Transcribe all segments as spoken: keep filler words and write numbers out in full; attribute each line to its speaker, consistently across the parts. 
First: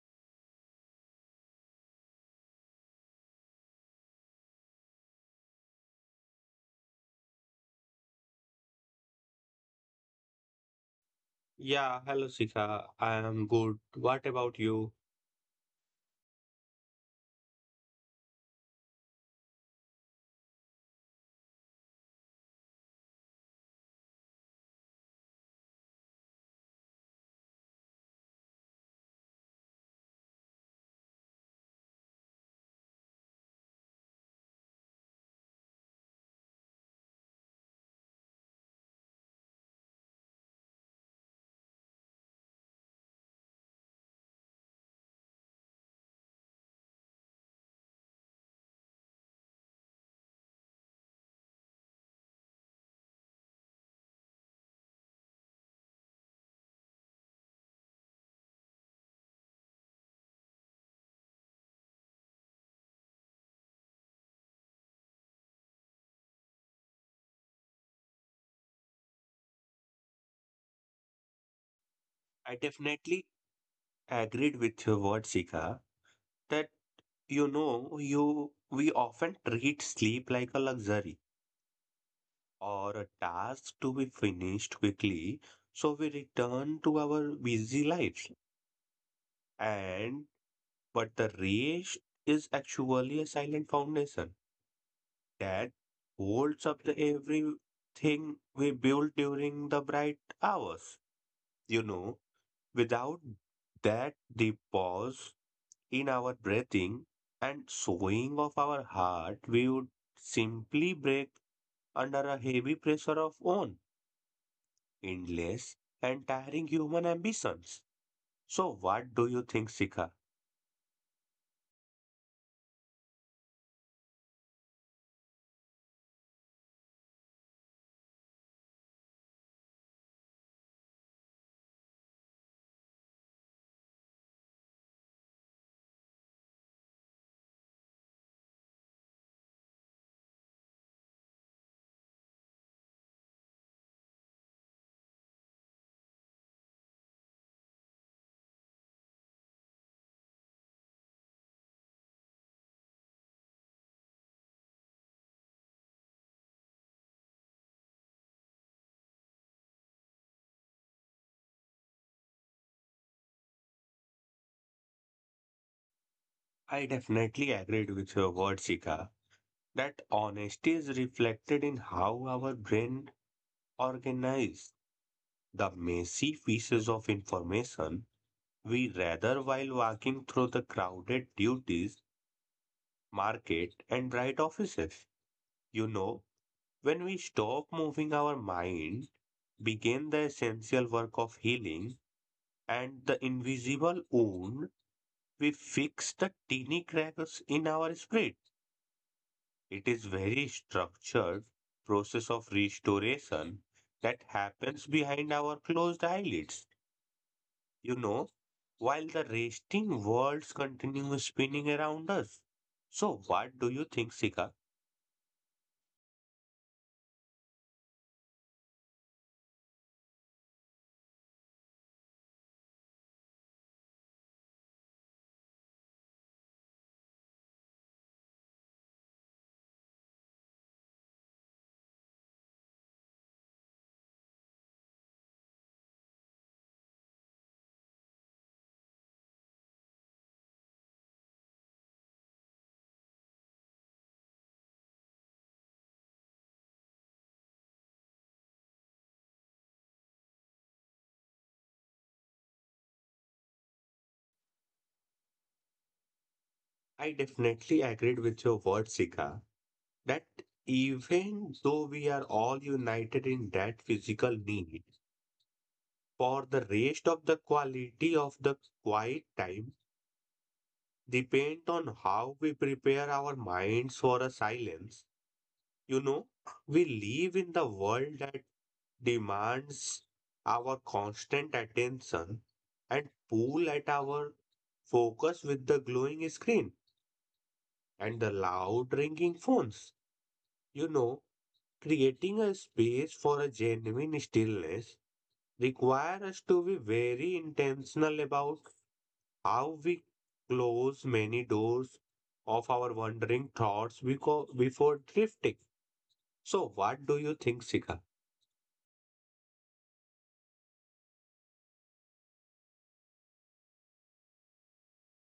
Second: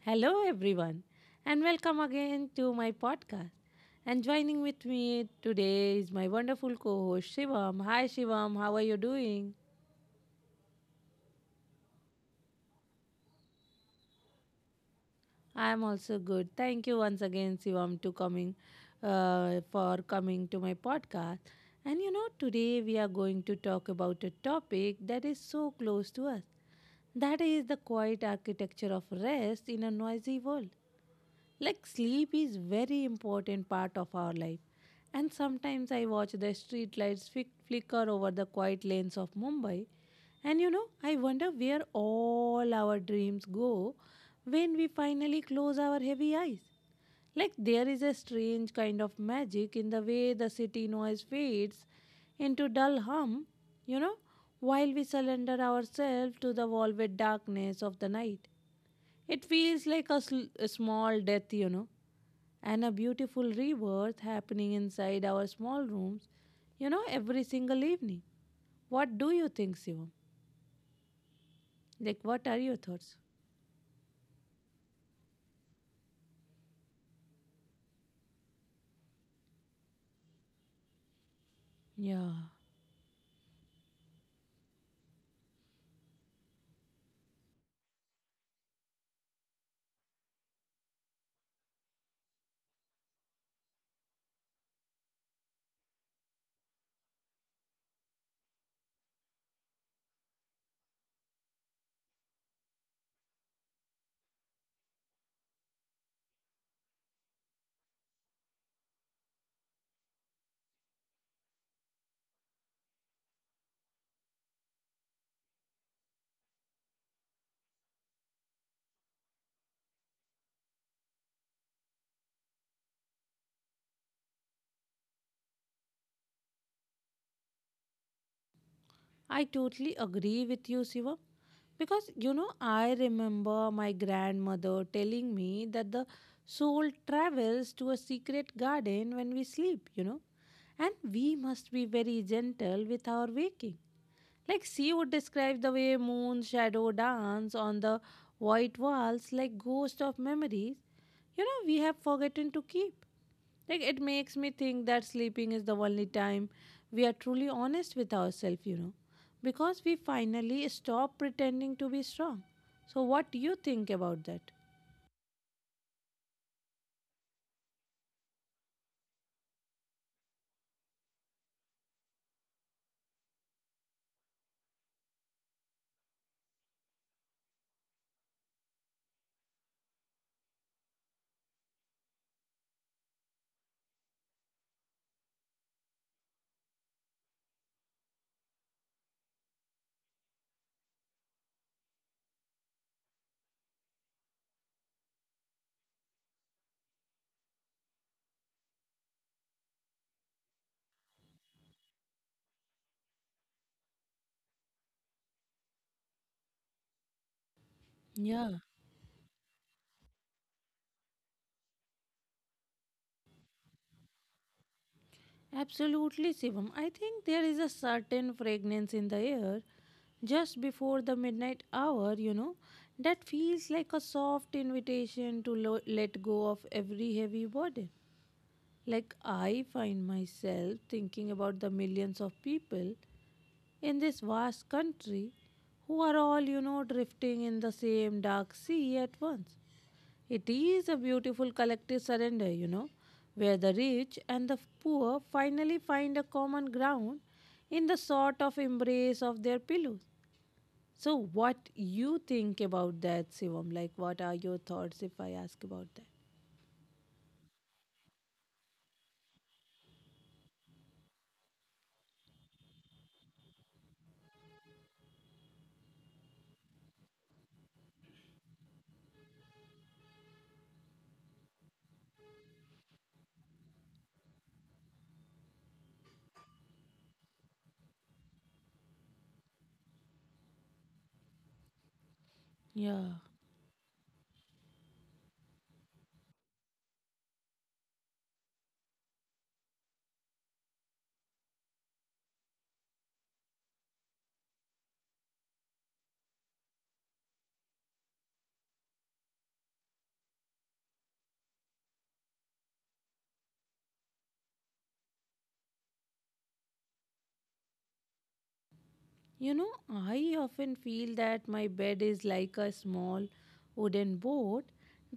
Speaker 1: Hello, everyone, and welcome again to my podcast. And joining with me today is my wonderful co host Shivam. Hi, Shivam, how are you doing?
Speaker 2: Yeah, hello Sika. I am good. What about you?
Speaker 1: I'm also good. Thank you once again, Shivam, to coming uh, for coming to my podcast. And you know, today we are going to talk about a topic that is so close to us. That is the quiet architecture of rest in a noisy world. Like sleep is very important part of our life. And sometimes I watch the street lights flick- flicker over the quiet lanes of Mumbai. And you know, I wonder where all our dreams go when we finally close our heavy eyes. Like there is a strange kind of magic in the way the city noise fades into dull hum, you know, while we surrender ourselves to the velvet darkness of the night. It feels like a, sl- a small death, you know, and a beautiful rebirth happening inside our small rooms, you know, every single evening. What do you think, Shivam? Like, what
Speaker 2: I
Speaker 1: are your thoughts?
Speaker 2: definitely agreed with your word, Sika, that you know, you we often treat sleep like a luxury
Speaker 1: Yeah,
Speaker 2: or a task to be finished quickly, so we return to our busy lives. And but the rest is actually a silent foundation that holds up the everything we built during the bright hours, you know. Without that deep pause in our breathing and sowing of our heart, we would simply break under a heavy pressure of own endless and tiring human ambitions. So, what do you think, Sika?
Speaker 1: I totally agree with you, Shivam. Because, you know, I remember my grandmother telling me that the soul travels to a secret garden when we sleep, you know, and we must be very gentle with our waking. Like she would describe the way moon shadow dance on the white walls like ghosts of memories, you know, we have forgotten to keep. Like it makes me think that sleeping is the only time we are truly honest with ourselves, you know, because we finally stop pretending to be strong. So, what do you think about that?
Speaker 2: I definitely agreed with your word, Sika, that honesty is reflected in how our brain organizes the messy pieces of information we rather while walking through the crowded duties market, and bright offices. You know, when we stop moving our minds, begin the essential work of healing and the invisible wound, we fix the teeny cracks in our spirit. It is very structured process of restoration that happens behind our closed eyelids. You know,
Speaker 1: Yeah,
Speaker 2: while the resting worlds continue spinning around us. So, what do you think, Sika?
Speaker 1: absolutely, Shivam. I think there is a certain fragrance in the air just before the midnight hour, you know, that feels like a soft invitation to lo- let go of every heavy burden. Like, I find myself thinking about the millions of people in this vast country who are all, you know, drifting in the same dark sea at once. It is a beautiful collective surrender, you know, where the rich and the poor finally find a common ground in the sort of embrace of their pillows. So, what you think about that, Sivam? Like, what are your thoughts if I ask about that?
Speaker 2: I definitely agreed with your word, Sika, that even though we are all united in that physical need, for the rest of the quality of the quiet time depend on how we prepare our minds for a silence. You know, we live in the world that demands our constant attention and
Speaker 1: Yeah.
Speaker 2: pull at our focus with the glowing screen and the loud ringing phones. You know, creating a space for a genuine stillness requires us to be very intentional about how we close many doors of our wandering thoughts beco- before drifting. So, what do you think, Sika?
Speaker 1: You know, I often feel that my bed is like a small wooden boat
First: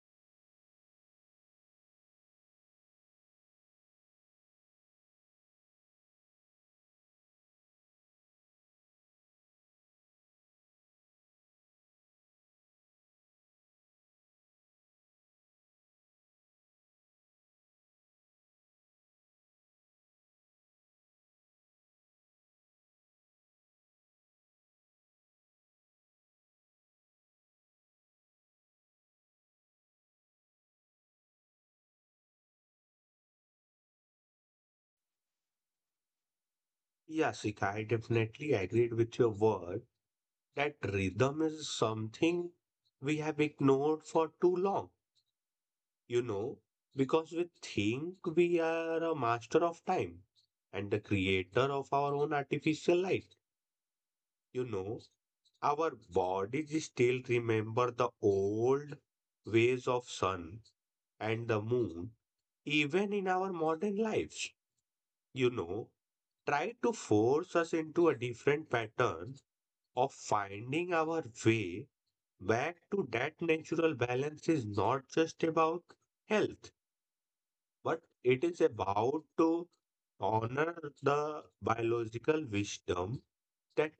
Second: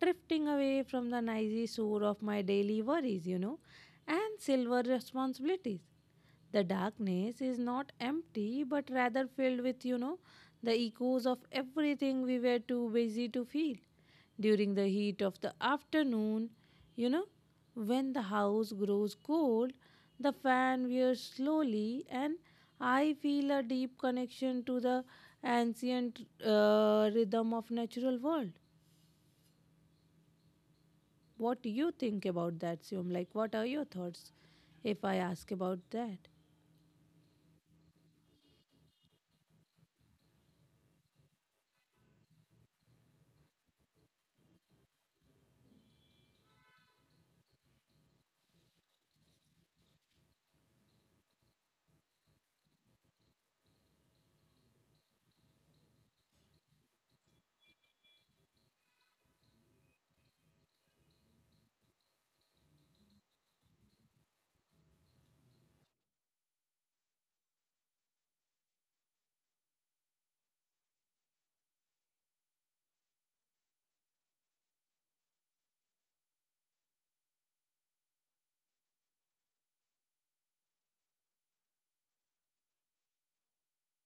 Speaker 1: drifting away from the noisy shore of my daily worries, you know, and silver responsibilities. The darkness is not empty, but rather filled with, you know, the echoes of everything we were too busy to feel. During the heat of the afternoon, you know, when the house grows cold, the fan wears slowly, and I feel a deep connection to the ancient uh, rhythm of natural world. What do you think about that, Siom? Like, what are your thoughts if I ask about that?
Speaker 2: Yeah, Sika, I definitely agreed with your word that rhythm is something we have ignored for too long, you know, because we think we are a master of time and the creator of our own artificial life. You know, our bodies still remember the old ways of sun and the moon even in our modern lives, you know, try to force us into a different pattern of finding our way back to that natural balance is not just about health but it is about to honor the biological wisdom that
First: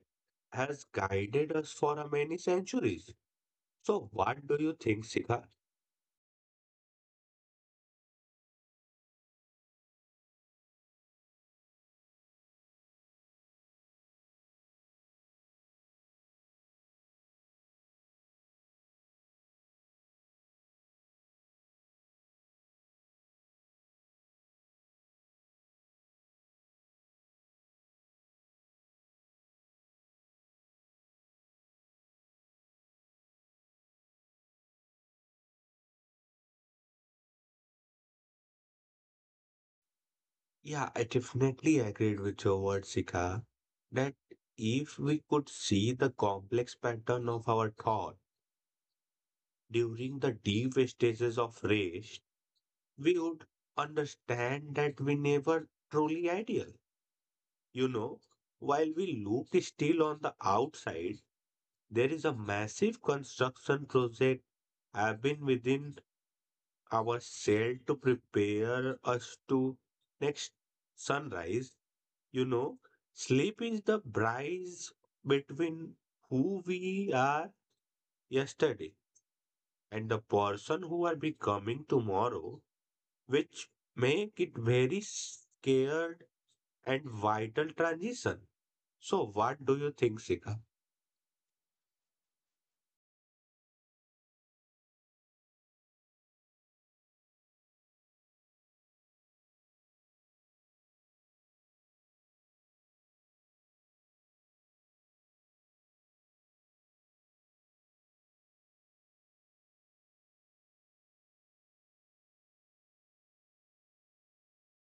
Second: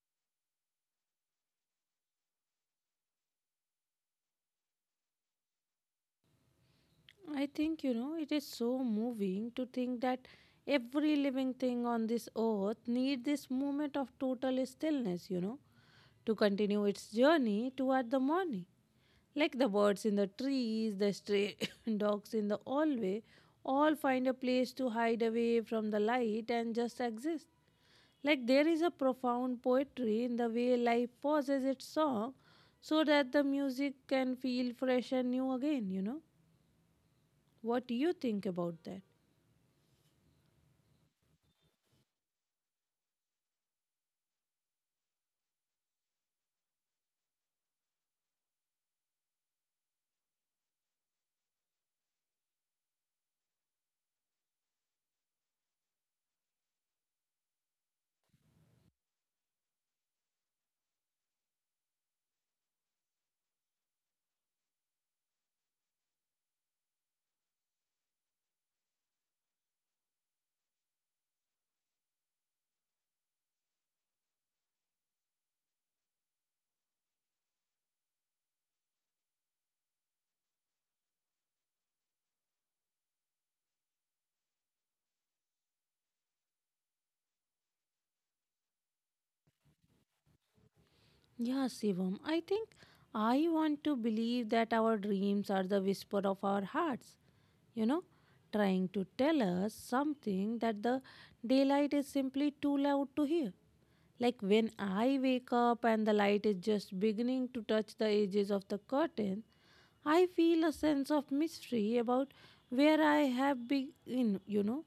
Speaker 2: has guided us for many centuries. So, what do you think, Sika?
Speaker 1: I think, you know, it is so moving to think that every living thing on this earth need this moment of total stillness, you know, to continue its journey toward the morning. Like the birds in the trees, the stray dogs in the hallway, all find a place to hide away from the light and just exist. Like there is a profound poetry in the way life pauses its song so that the music can feel fresh and new again, you know. What do you think about that?
Speaker 2: Yeah, I definitely agreed with your word, Sika, that if we could see the complex pattern of our thought during the deep stages of rest, we would understand that we never truly ideal. You know, while we look still on the outside, there is a massive construction project have been within our cell to prepare us to next sunrise. You know, sleep is the bridge between who we are yesterday and the person who are becoming tomorrow, which make it very scared and vital transition. So what do you think, Sika?
Speaker 1: Yeah, Shivam, I think I want to believe that our dreams are the whisper of our hearts, you know, trying to tell us something that the daylight is simply too loud to hear. Like when I wake up and the light is just beginning to touch the edges of the curtain, I feel a sense of mystery about where I have been, you know.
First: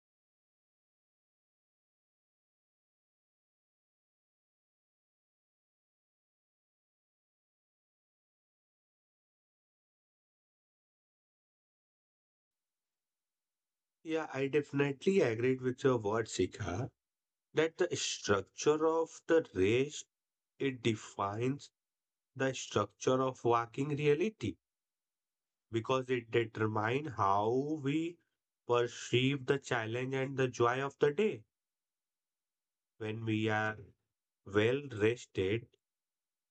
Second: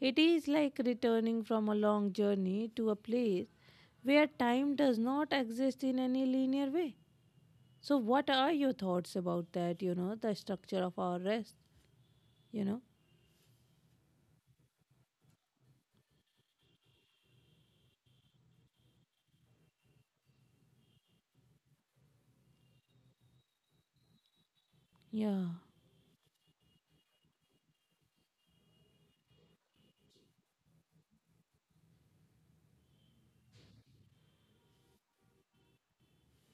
Speaker 1: It is like returning from a long journey to a place where time does not exist in any linear way. So, what are your thoughts about that? You know, the structure of our rest, you know?
Speaker 2: Yeah, I definitely agreed with your word, Sika, that the structure of the race it defines the structure of walking reality,
Speaker 1: Yeah,
Speaker 2: because it determines how we perceive the challenge and the joy of the day. When we are well rested,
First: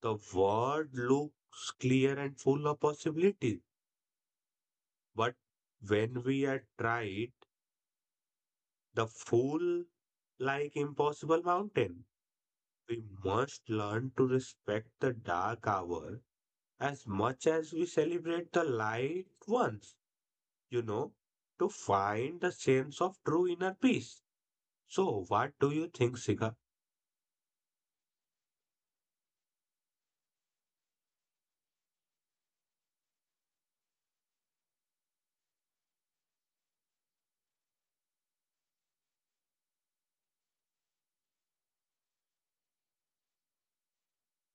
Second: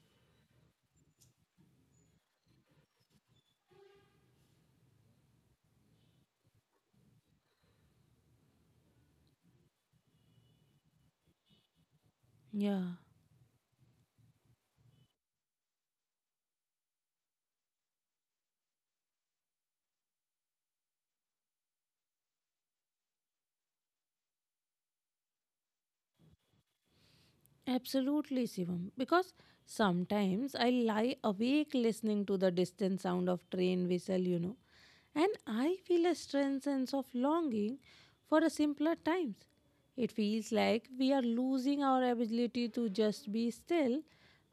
Speaker 2: the world looks clear and full of possibilities. But when we are tried, the full like impossible mountain.
Speaker 1: yeah.
Speaker 2: We must learn to respect the dark hour as much as we celebrate the light ones, you know, to find the sense of true inner peace. So, what do you think, Sika?
Speaker 1: Absolutely, Shivam. Because sometimes I lie awake listening to the distant sound of train whistle, you know, and I feel a strange sense of longing for a simpler times. It feels like we are losing our ability to just be still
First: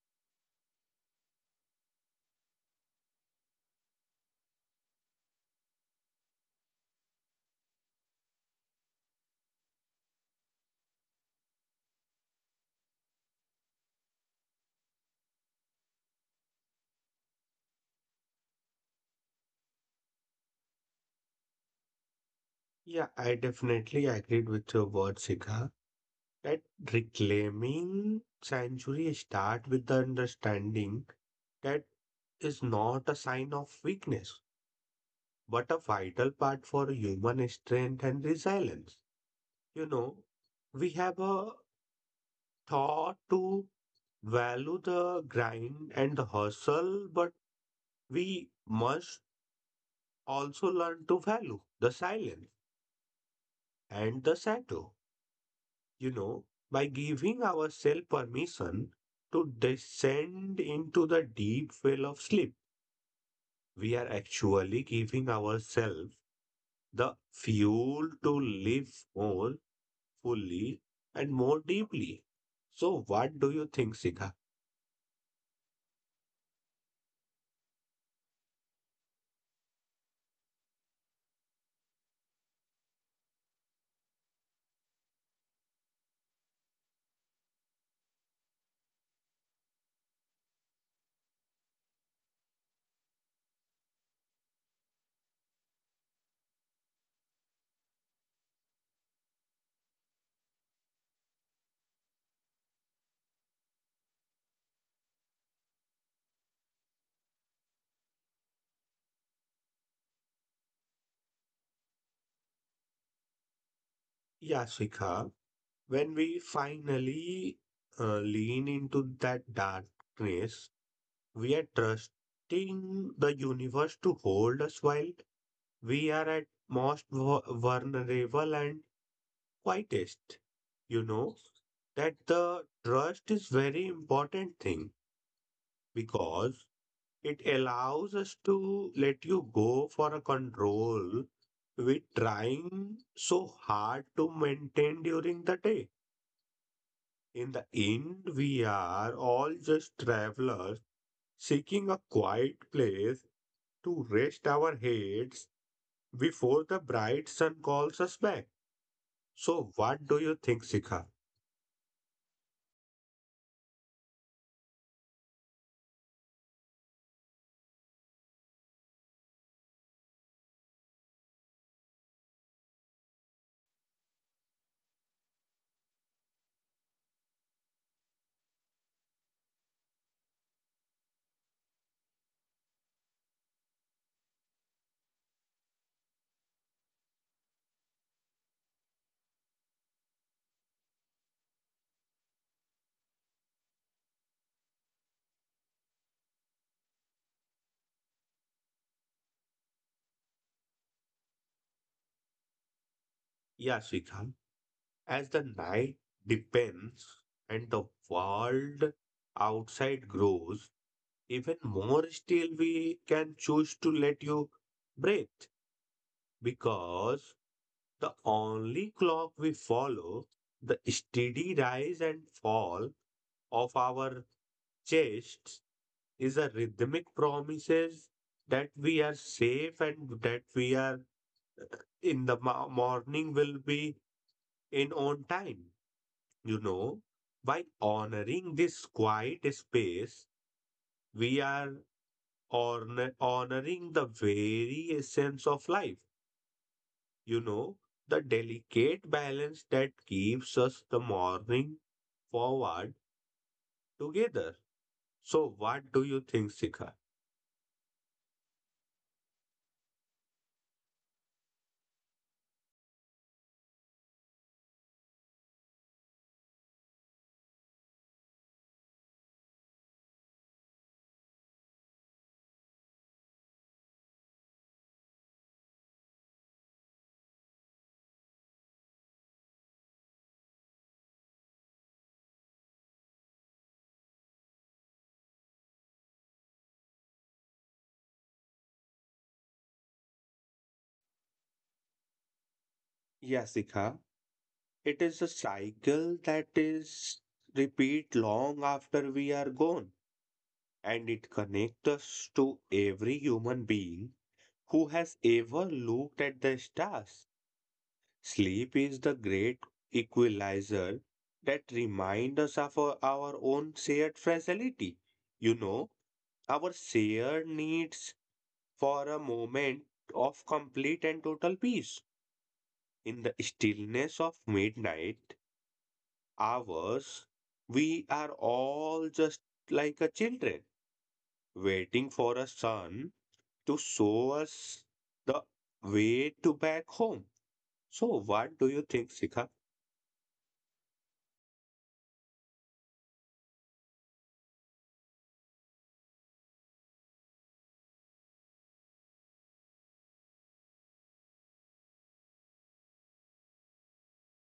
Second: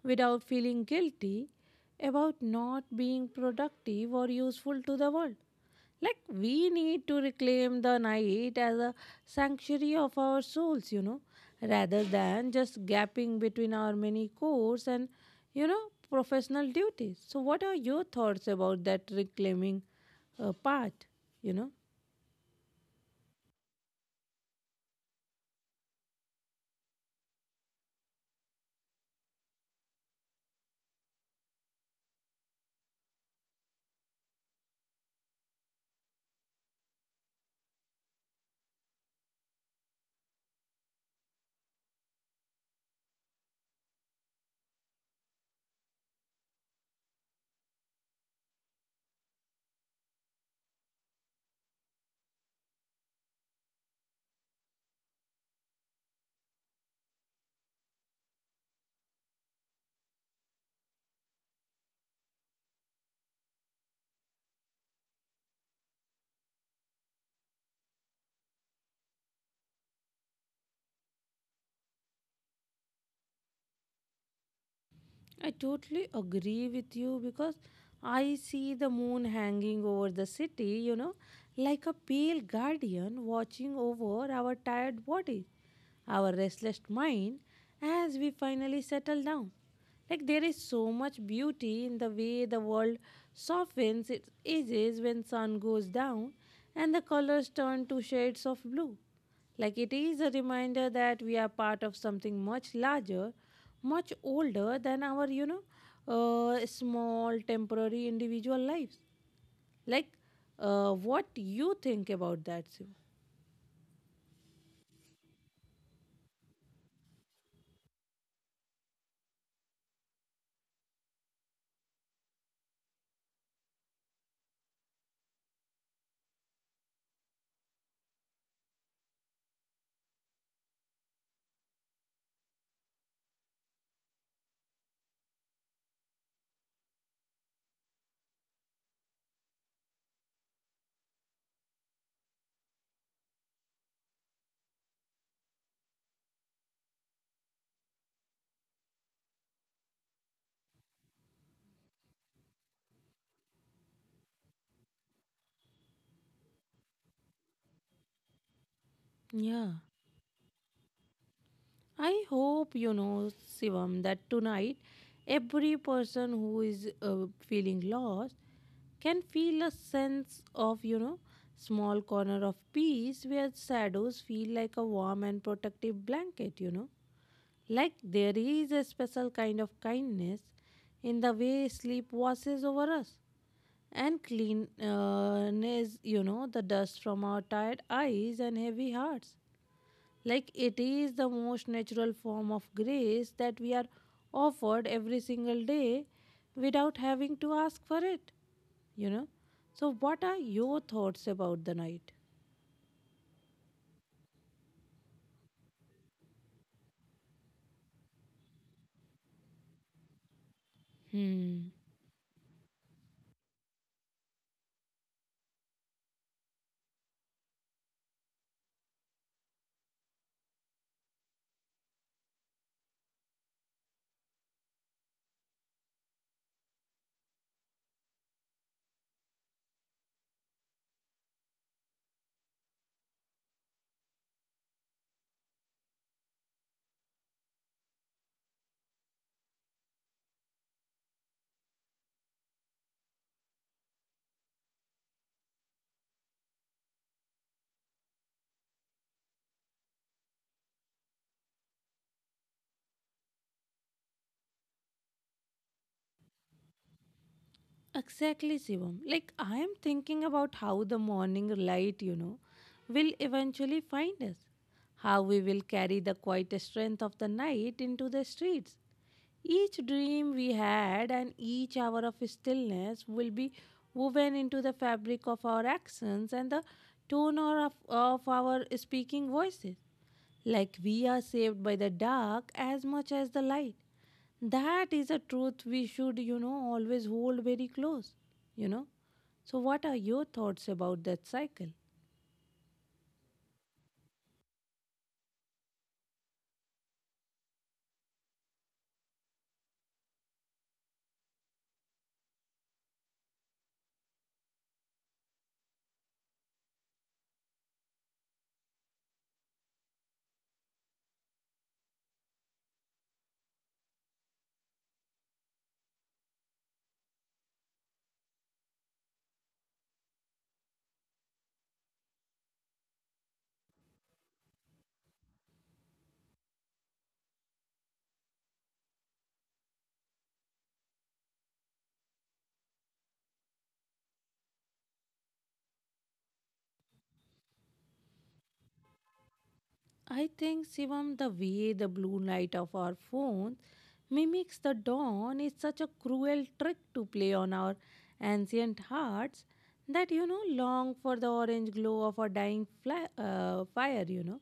Speaker 1: without feeling guilty about not being productive or useful to the world. Like, we need to reclaim the night as a sanctuary of our souls, you know, rather than just gapping between our many chores and, you know, professional duties. So, what are your thoughts about that reclaiming uh, part, you know?
Speaker 2: Yeah, I definitely agreed with your word, Sika, that reclaiming sanctuary start with the understanding that is not a sign of weakness, but a vital part for human strength and resilience. You know, we have a thought to value the grind and the hustle, but we must also learn to value the silence and the shadow. You know, by giving ourselves permission to descend into the deep well of sleep, we are actually giving ourselves the fuel to live more fully and more deeply. So, what do you think, Sikha?
Speaker 1: I totally agree with you because I see the moon hanging over the city, you know, like a pale guardian watching over our tired bodies, our restless mind as we finally settle down. Like there is so much beauty in the way the world softens its edges when sun goes down and the colors turn to shades of blue. Like it is a reminder that we are part of something much larger, much older than our, you know, uh, small temporary individual lives. Like uh, what you think about that, Shiva?
Speaker 2: Yeah, Sikha, when we finally uh, lean into that darkness, we are trusting the universe to hold us while we are at most vu- vulnerable and quietest. You know that the trust is very important thing because it allows us to let you go for a control we trying so hard to maintain during the day. In the end, we are all just travelers seeking a quiet place to rest our heads before the bright sun calls us back. So,
Speaker 1: Yeah.
Speaker 2: what do you think, Sikha?
Speaker 1: I hope you know, Sivam, that tonight every person who is uh, feeling lost can feel a sense of, you know, small corner of peace where shadows feel like a warm and protective blanket, you know. Like there is a special kind of kindness in the way sleep washes over us and clean, uh, you know, the dust from our tired eyes and heavy hearts. Like it is the most natural form of grace that we are offered every single day without having to ask for it, you know. So, what are your thoughts about the night?
Speaker 2: Yeah, Sikha, as the night deepens and the world outside grows, even
Speaker 1: Hmm.
Speaker 2: more still we can choose to let you breathe, because the only clock we follow, the steady rise and fall of our chests, is a rhythmic promises that we are safe and that we are in the mo- morning will be in on time. You know, by honoring this quiet space, we are honor- honoring the very essence of life. You know, the delicate balance that keeps us the morning forward together. So, what do you think, Sika?
Speaker 1: Exactly, Shivam. Like, I am thinking about how the morning light, you know, will eventually find us. How we will carry the quiet strength of the night into the streets. Each dream we had and each hour of stillness will be woven into the fabric of our actions and the tone or of, of our speaking voices. Like we are saved by the dark as much as the light. That is a truth we should, you know, always hold very close, you know. So, what are your thoughts about that cycle?
Speaker 2: Yasika, it is a cycle that is repeat long after we are gone, and it connects us to every human being who has ever looked at the stars. Sleep is the great equalizer that reminds us of our, our own shared fragility. You know, our shared needs for a moment of complete and total peace. In the stillness of midnight hours, we are all just like a children waiting for a sun to show us the way to back home. So, what do you think, Sikha?
Speaker 1: I think, Shivam, the way the blue light of our phones mimics the dawn is such a cruel trick to play on our ancient hearts that, you know, long for the orange glow of a dying fly, uh, fire, you know.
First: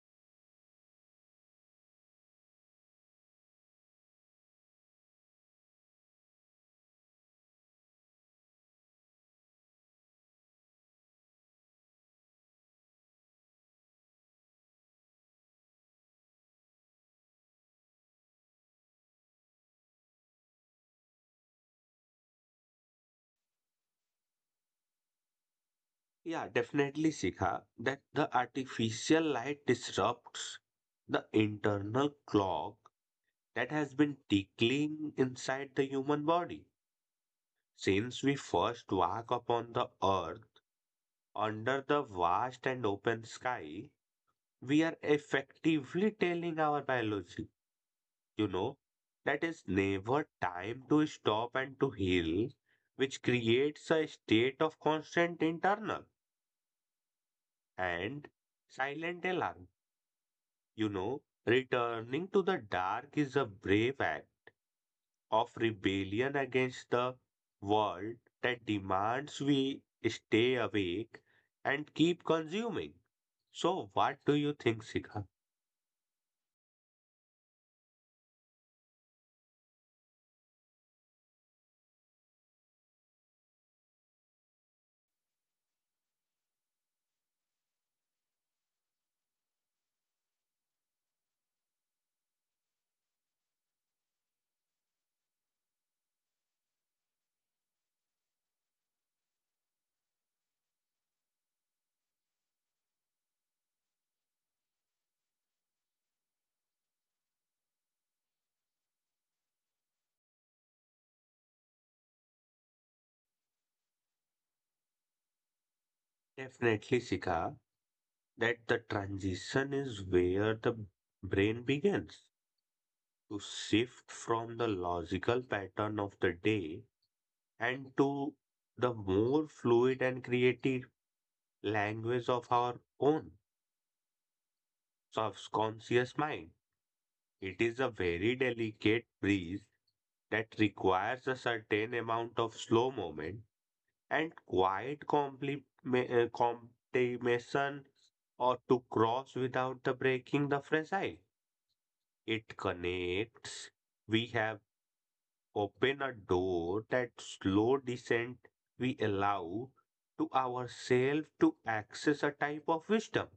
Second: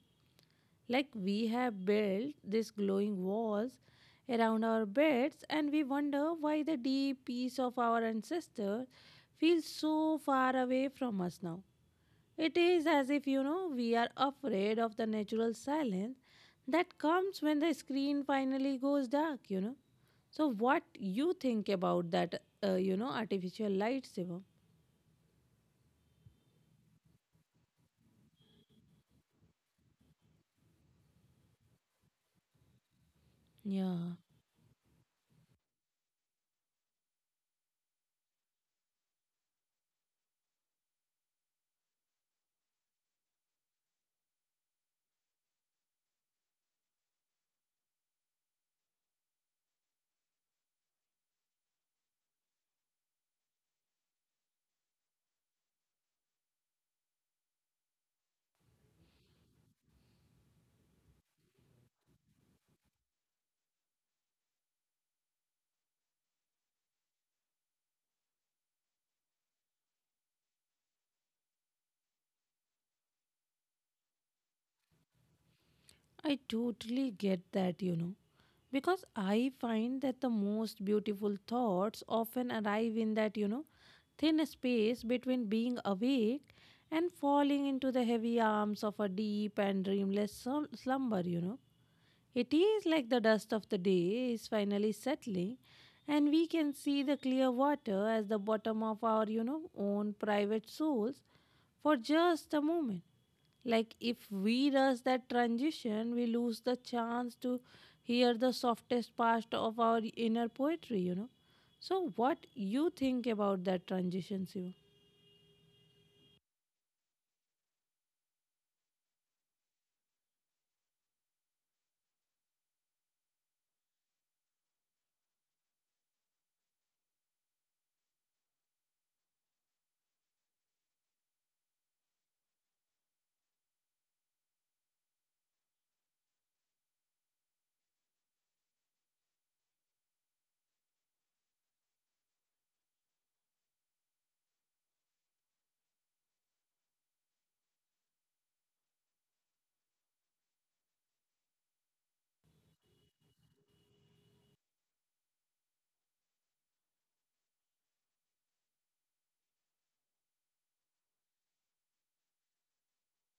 Speaker 1: Like we have built these glowing walls around our beds and we wonder why the deep peace of our ancestors feels so far away from us now. It is as if, you know, we are afraid of the natural silence that comes when the screen finally goes dark, you know. So what you think about that, uh, you know, artificial light, Shivam?
Speaker 2: Yeah, definitely, Sikha, that the artificial light disrupts the internal clock that has
Speaker 1: Yeah,
Speaker 2: been tickling inside the human body since we first walk upon the earth. Under the vast and open sky, we are effectively telling our biology, you know, that is never time to stop and to heal, which creates a state of constant internal and silent alarm. You know, returning to the dark is a brave act of rebellion against the world that demands we stay awake and keep consuming. So, what do you think, Sika?
Speaker 1: I totally get that, you know, because I find that the most beautiful thoughts often arrive in that, you know, thin space between being awake and falling into the heavy arms of a deep and dreamless slum- slumber, you know. It is like the dust of the day is finally settling, and we can see the clear water as the bottom of our, you know, own private souls for just a moment. Like if we rush that transition, we lose the chance to hear the softest part of our inner poetry, you know. So, what you think about that transition, Shiva?
Speaker 2: Definitely, Sika, that the transition is where the brain begins to shift from the logical pattern of the day and to the more fluid and creative language of our own subconscious mind. It is a very delicate breeze that requires a certain amount of slow movement and quiet compliment, uh, comptimation or to cross without the breaking the fragile. It connects. We have opened a door that slow descent we allow to ourselves to access a type of wisdom,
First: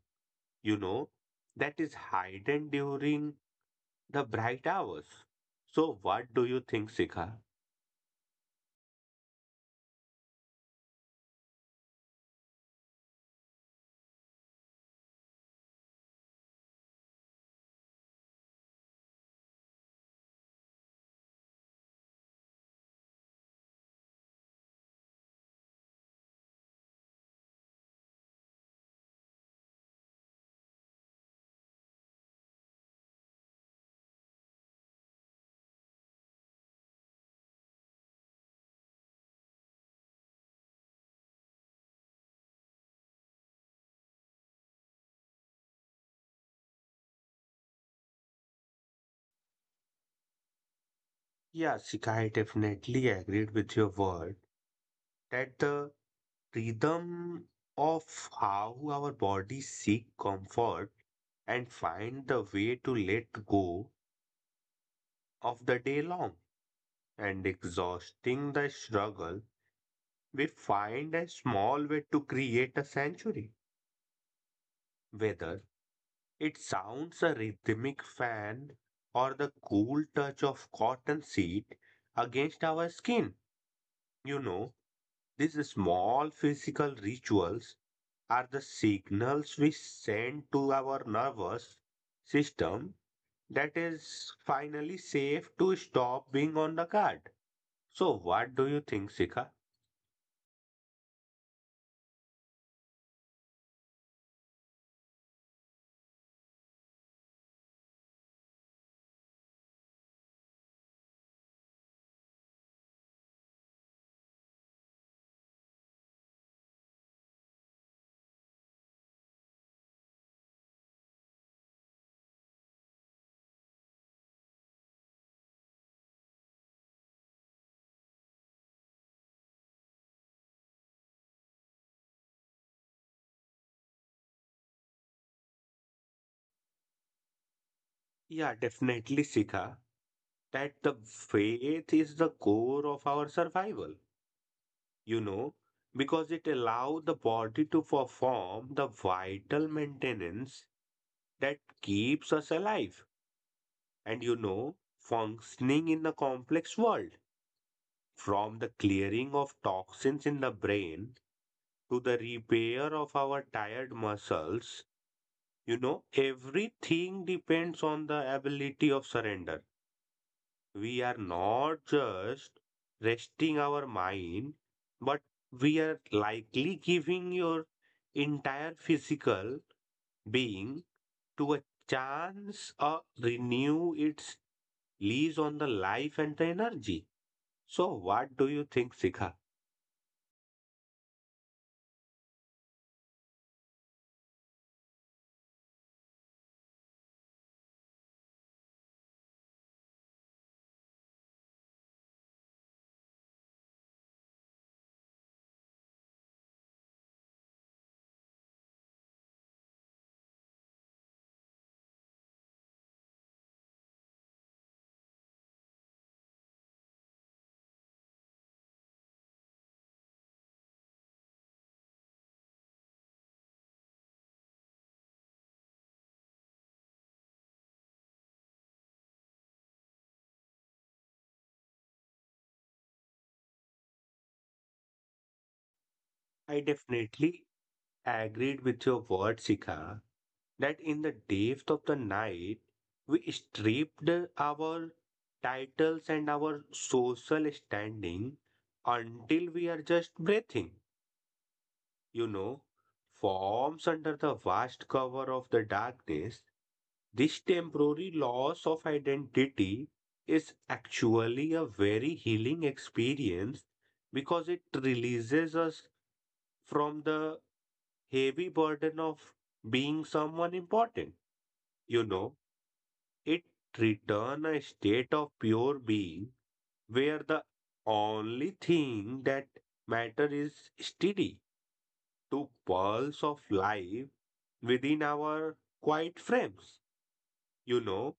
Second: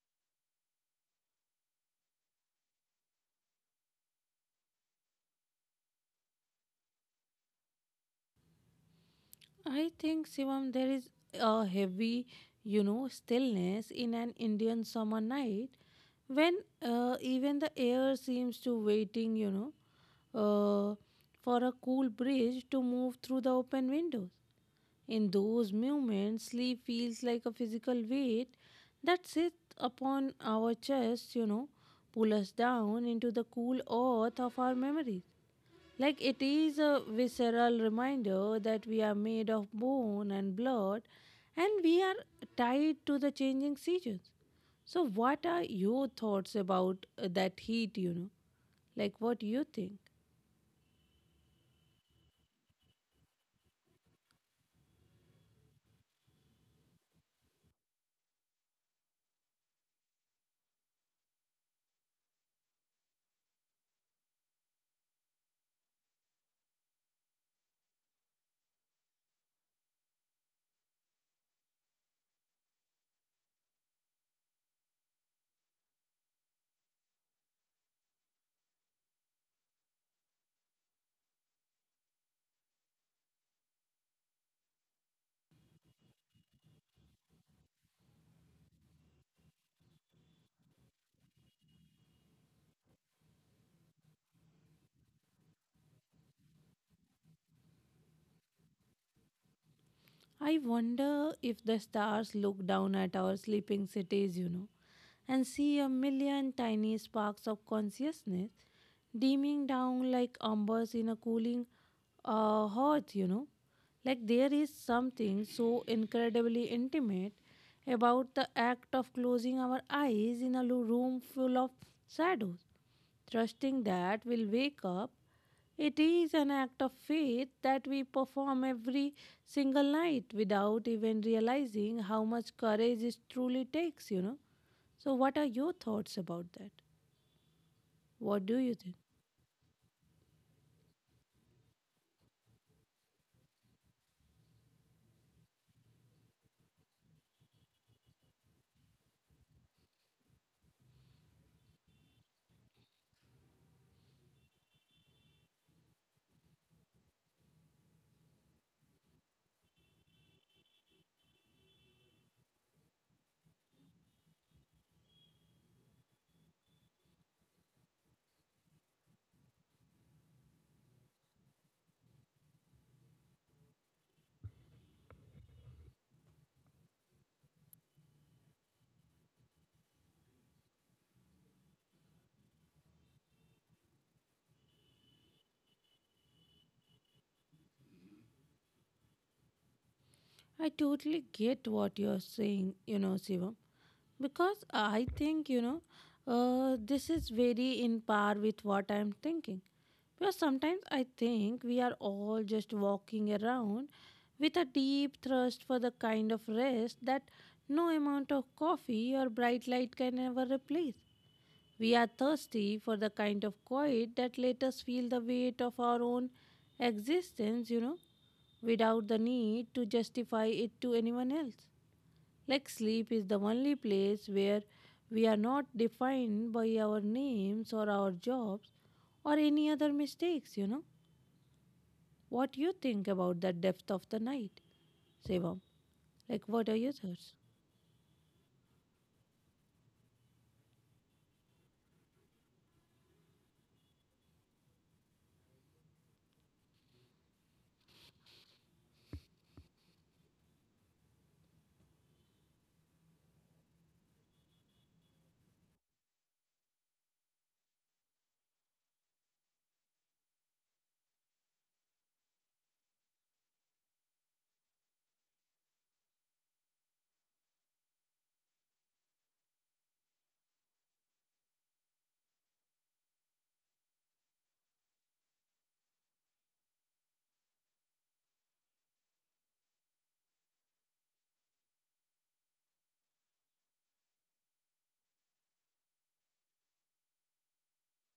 Speaker 2: you know, that is hidden during the bright hours. So what do you think, Sikha?
Speaker 1: I think, Shivam, there is a heavy, you know, stillness in an Indian summer night when uh, even the air seems to waiting, you know, uh, for a cool breeze to move through the open windows. In those moments, sleep feels like a physical weight that sits upon our chest, you know, pull us down into the cool earth of our memories. Like it is a visceral reminder that we are made of bone and blood and we are tied to the changing seasons. So, what are your thoughts about uh, that heat, you know? Like, what do you think?
Speaker 2: Yeah, Sikha, I definitely agreed with your word that the rhythm of how our bodies seek comfort and find the way to let go of the day long and exhausting the struggle, we find a small way to create a sanctuary. Whether it sounds a rhythmic fan or the cool touch of cotton seed against our skin, you know, these small physical rituals are the signals we send to our nervous system that is finally safe to stop being on the guard. So, what do you think, Sika?
Speaker 1: I wonder if the stars look down at our sleeping cities, you know, and see a million tiny sparks of consciousness dimming down like embers in a cooling uh, hearth, you know. Like there is something so incredibly intimate about the act of closing our eyes in a lo- room full of shadows, trusting that we'll wake up. It is an act of faith that we perform every single night without even realizing how much courage it truly takes, you know. So, what are your thoughts about that? What
Speaker 2: Yeah,
Speaker 1: do you think?
Speaker 2: definitely, Sika, that the faith is the core of our survival, you know, because it allows the body to perform the vital maintenance that keeps us alive and, you know, functioning in the complex world. From the clearing of toxins in the brain to the repair of our tired muscles, you know, everything depends on the ability of surrender. We are not just resting our mind, but we are likely giving your entire physical being to a chance uh, renew its lease on the life and the energy. So, what do you think, Sikha?
Speaker 1: I totally get what you're saying, you know, Shivam, because I think, you know, uh, this is very in par with what I'm thinking. Because sometimes I think we are all just walking around with a deep thirst for the kind of rest that no amount of coffee or bright light can ever replace. We are thirsty for the kind of quiet that let us feel the weight of our own existence, you know, without the need to justify it to anyone else. Like sleep is the only place where we are not defined by our names or our jobs or any other mistakes, you know. What you think about the depth of the night, Shivam? Like
Speaker 2: I
Speaker 1: what are your thoughts?
Speaker 2: definitely agreed with your word, Sika, that in the depth of the night, we stripped our titles and our social standing until we are just breathing, you know, forms under the vast cover of the darkness. This temporary loss of identity is actually a very healing experience because it releases us from the heavy burden of being someone important. You know, it return a state of pure being where the only thing that matter is steady to pulse of life within our quiet frames. You know,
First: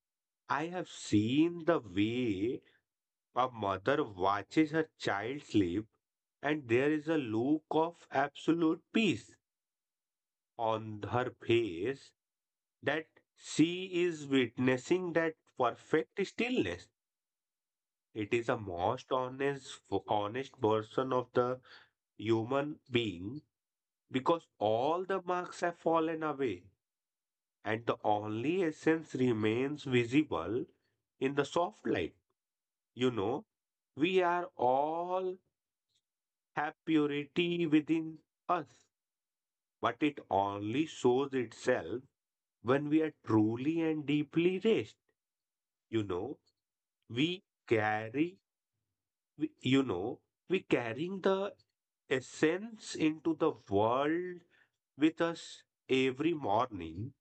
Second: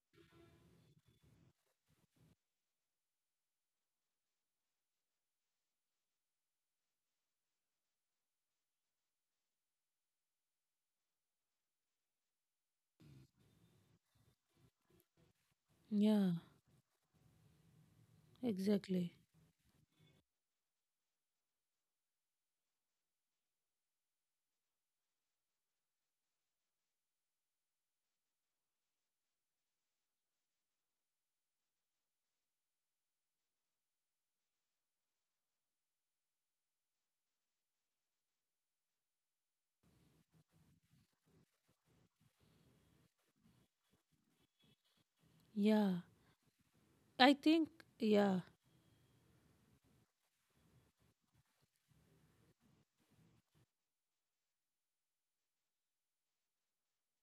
Speaker 2: I have seen the way a mother watches her child sleep and there is a look of absolute peace on her face that she is witnessing that perfect
Speaker 1: Yeah,
Speaker 2: stillness. It is a
Speaker 1: exactly.
Speaker 2: most honest, honest version of the human being because all the marks have fallen away and the only essence remains visible in the soft light. You know, we are all have purity within us, but it only shows itself when we are truly and deeply raised.
Speaker 1: Yeah.
Speaker 2: You know,
Speaker 1: I
Speaker 2: we
Speaker 1: think
Speaker 2: carry
Speaker 1: yeah,
Speaker 2: we, you know, we carrying the essence into the world with us every morning,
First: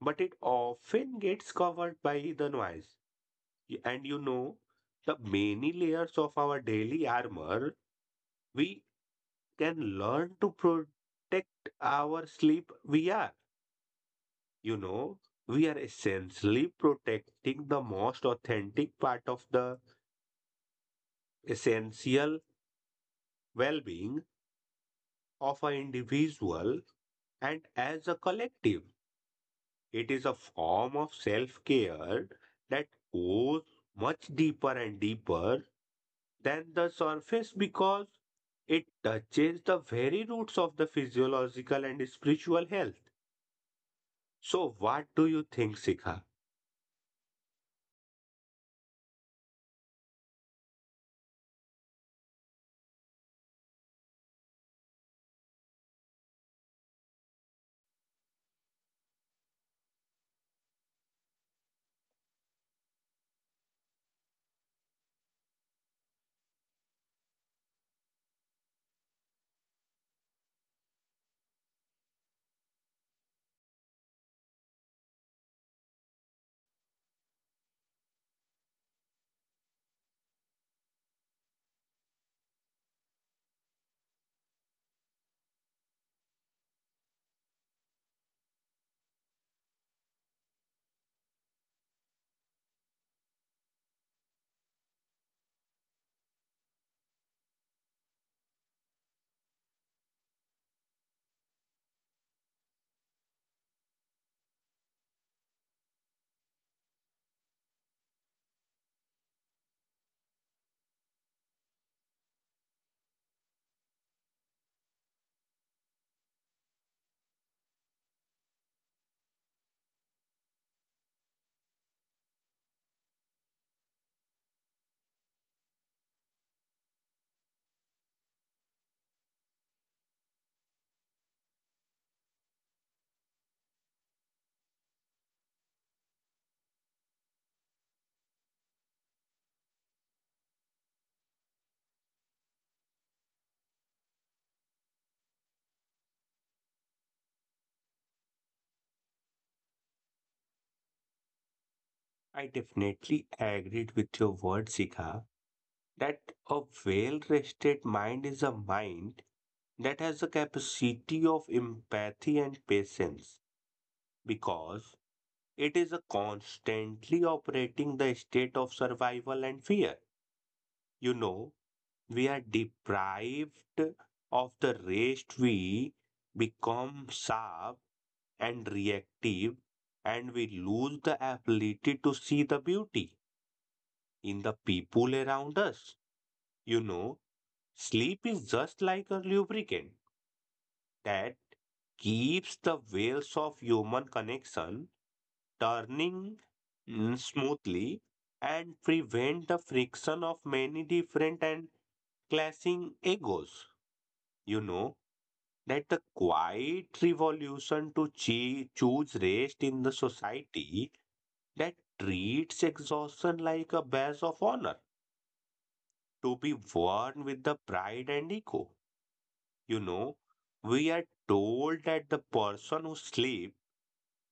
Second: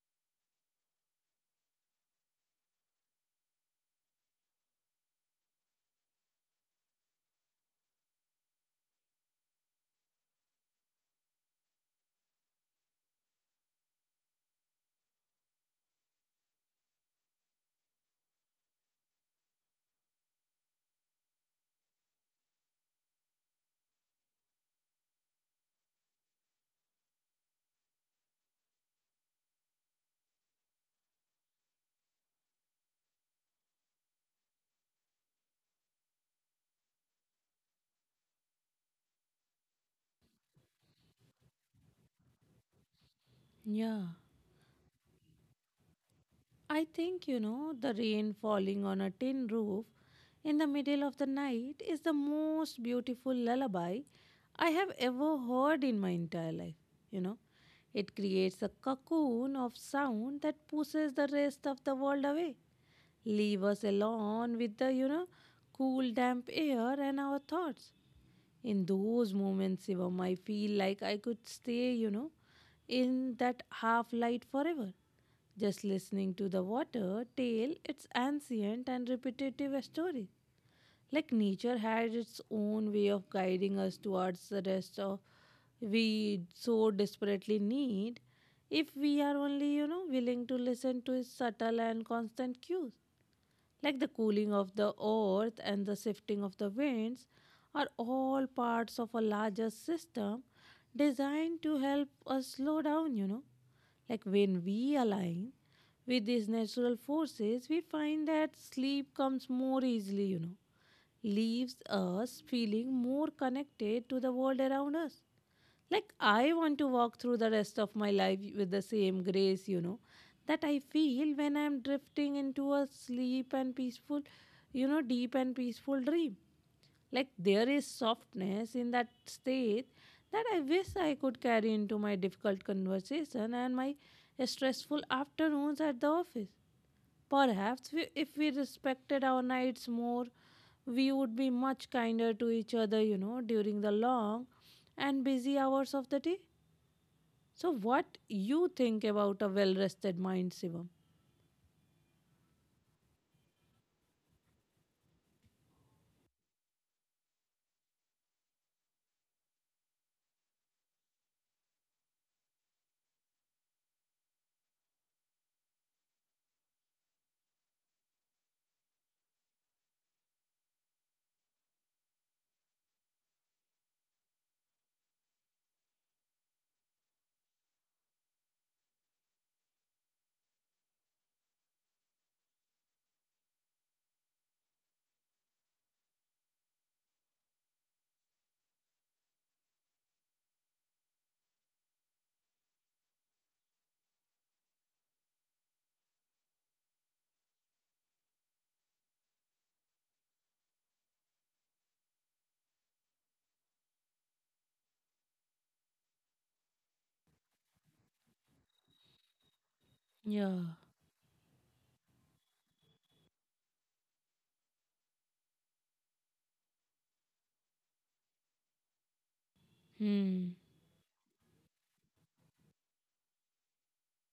Speaker 2: but it often gets covered by the noise. Y- And you know, the many layers of our daily armor, we can learn to protect our sleep. We are, you know, we are essentially protecting the most authentic part of the essential well being of an individual. And as a collective, it is a form of self care that goes much deeper and deeper than the surface because it touches the very roots of the physiological and spiritual health.
Speaker 1: yeah.
Speaker 2: So, what do you think, Sikha?
Speaker 1: I think, you know, the rain falling on a tin roof in the middle of the night is the most beautiful lullaby I have ever heard in my entire life. You know, it creates a cocoon of sound that pushes the rest of the world away. Leave us alone with the, you know, cool, damp air and our thoughts. In those moments, Shivam, I feel like I could stay, you know, in that half light forever. Just listening to the water tell its ancient and repetitive story. Like nature had its own way of guiding us towards the rest of we so desperately need if we are only, you know, willing to listen to its subtle and constant cues like the cooling of the earth and the shifting of the winds, are all parts of a larger system designed to help us slow down, you know. Like when we align with these natural forces, we find that sleep comes more easily, you know, leaves us feeling more connected to the world around us. Like, I want to walk through the rest of my life with the same grace, you know, that I feel when I'm drifting into a sleep and peaceful, you know, deep and peaceful dream. Like, there is softness in that state that I wish I could carry into my difficult conversation and my stressful afternoons at the office. Perhaps we, if we respected our nights more, we would be much kinder to each other, you know, during the long and busy hours of the day. So, what you think about a well-rested mind, Shivam?
Speaker 2: I definitely agreed with your word, Sikha, that a well rested mind is a mind that has a capacity of empathy and patience, because it is a constantly operating the state of survival and fear. You know, we are deprived of the rest, we become sharp and reactive, and we lose the ability to see the beauty in the people around us. You know, sleep is just like a lubricant that keeps the wheels of human connection turning, mm, smoothly and prevent the friction of many different and clashing egos. You know that the quiet revolution to chee- choose rest in the
Speaker 1: Yeah.
Speaker 2: society that treats exhaustion like a badge of honor to be worn with the pride and ego. You know,
Speaker 1: Hmm.
Speaker 2: we are told that the person who sleeps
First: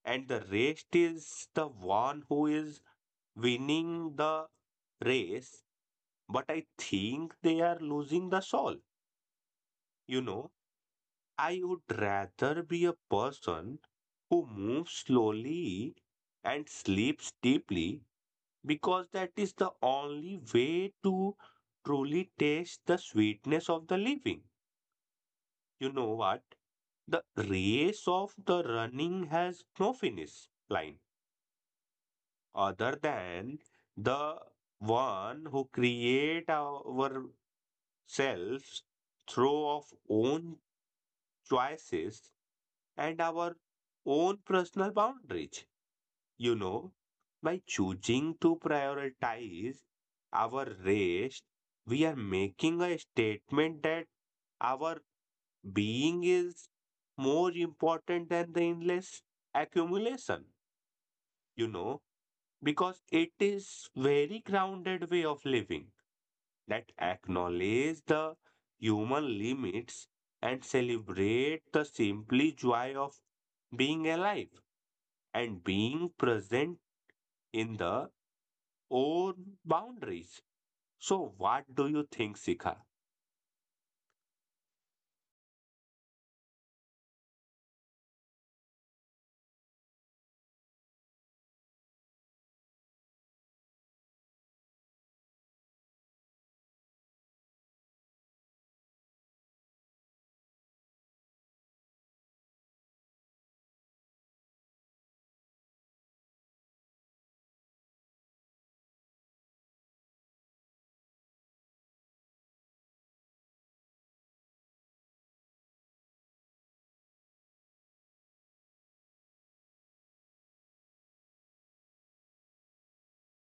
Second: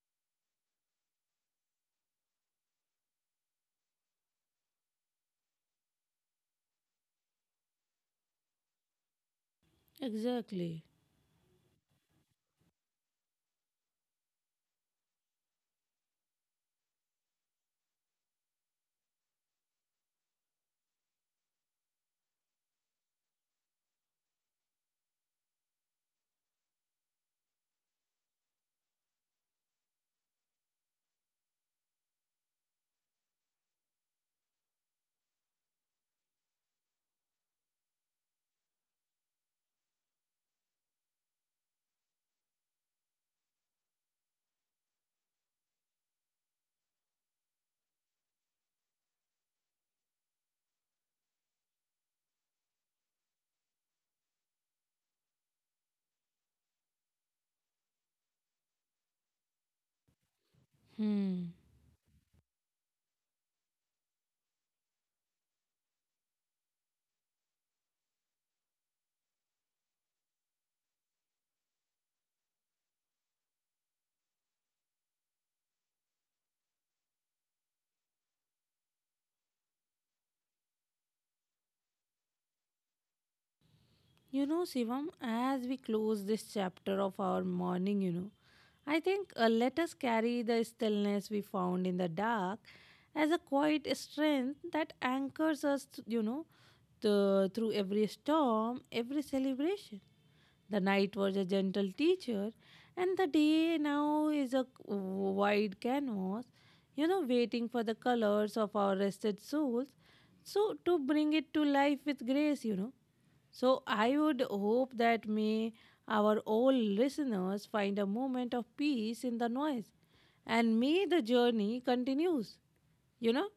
Speaker 2: and the rest is the one who is winning the race, but I think they are losing the soul. You know,
Speaker 1: Exactly.
Speaker 2: I would rather be a person who moves slowly and sleeps deeply because that is the only way to truly taste the sweetness of the living. You know what? The race of the running has no finish line other than the one who create ourselves through our own choices and our own personal boundaries. You know, by choosing to prioritize our rest, we are making a statement that our being is more important than the endless accumulation.
Speaker 1: Hmm.
Speaker 2: You know, because it is very grounded way of living that acknowledge the human limits and celebrate the simply joy of being alive and being present in the own boundaries. So what do you think, Sikha?
Speaker 1: You know, Shivam, as we close this chapter of our morning, you know, I think uh, let us carry the stillness we found in the dark as a quiet strength that anchors us, th- you know, th- through every storm, every celebration. The night was a gentle teacher, and the day now is a c- wide canvas, you know, waiting for the colors of our rested souls. So, to bring it to life with grace, you know. So I would hope that may our all listeners find a moment of peace in the noise and may the journey continues you know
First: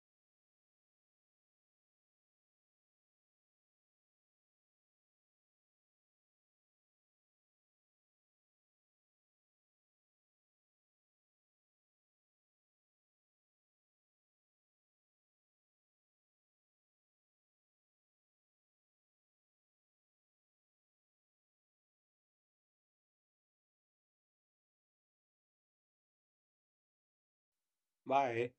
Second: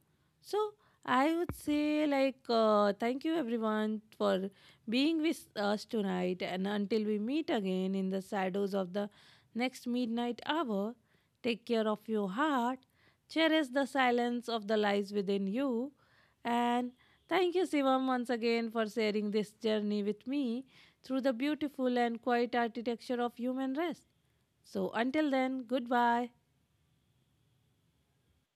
Speaker 1: so I would say like uh, thank you everyone for being with us tonight, and until we meet again in the shadows of the next midnight hour, take care of your heart, cherish the silence of the lies within you, and thank you Sivam once again for sharing this journey with me through the beautiful and quiet architecture of human rest. So until then, goodbye.
Speaker 2: Bye.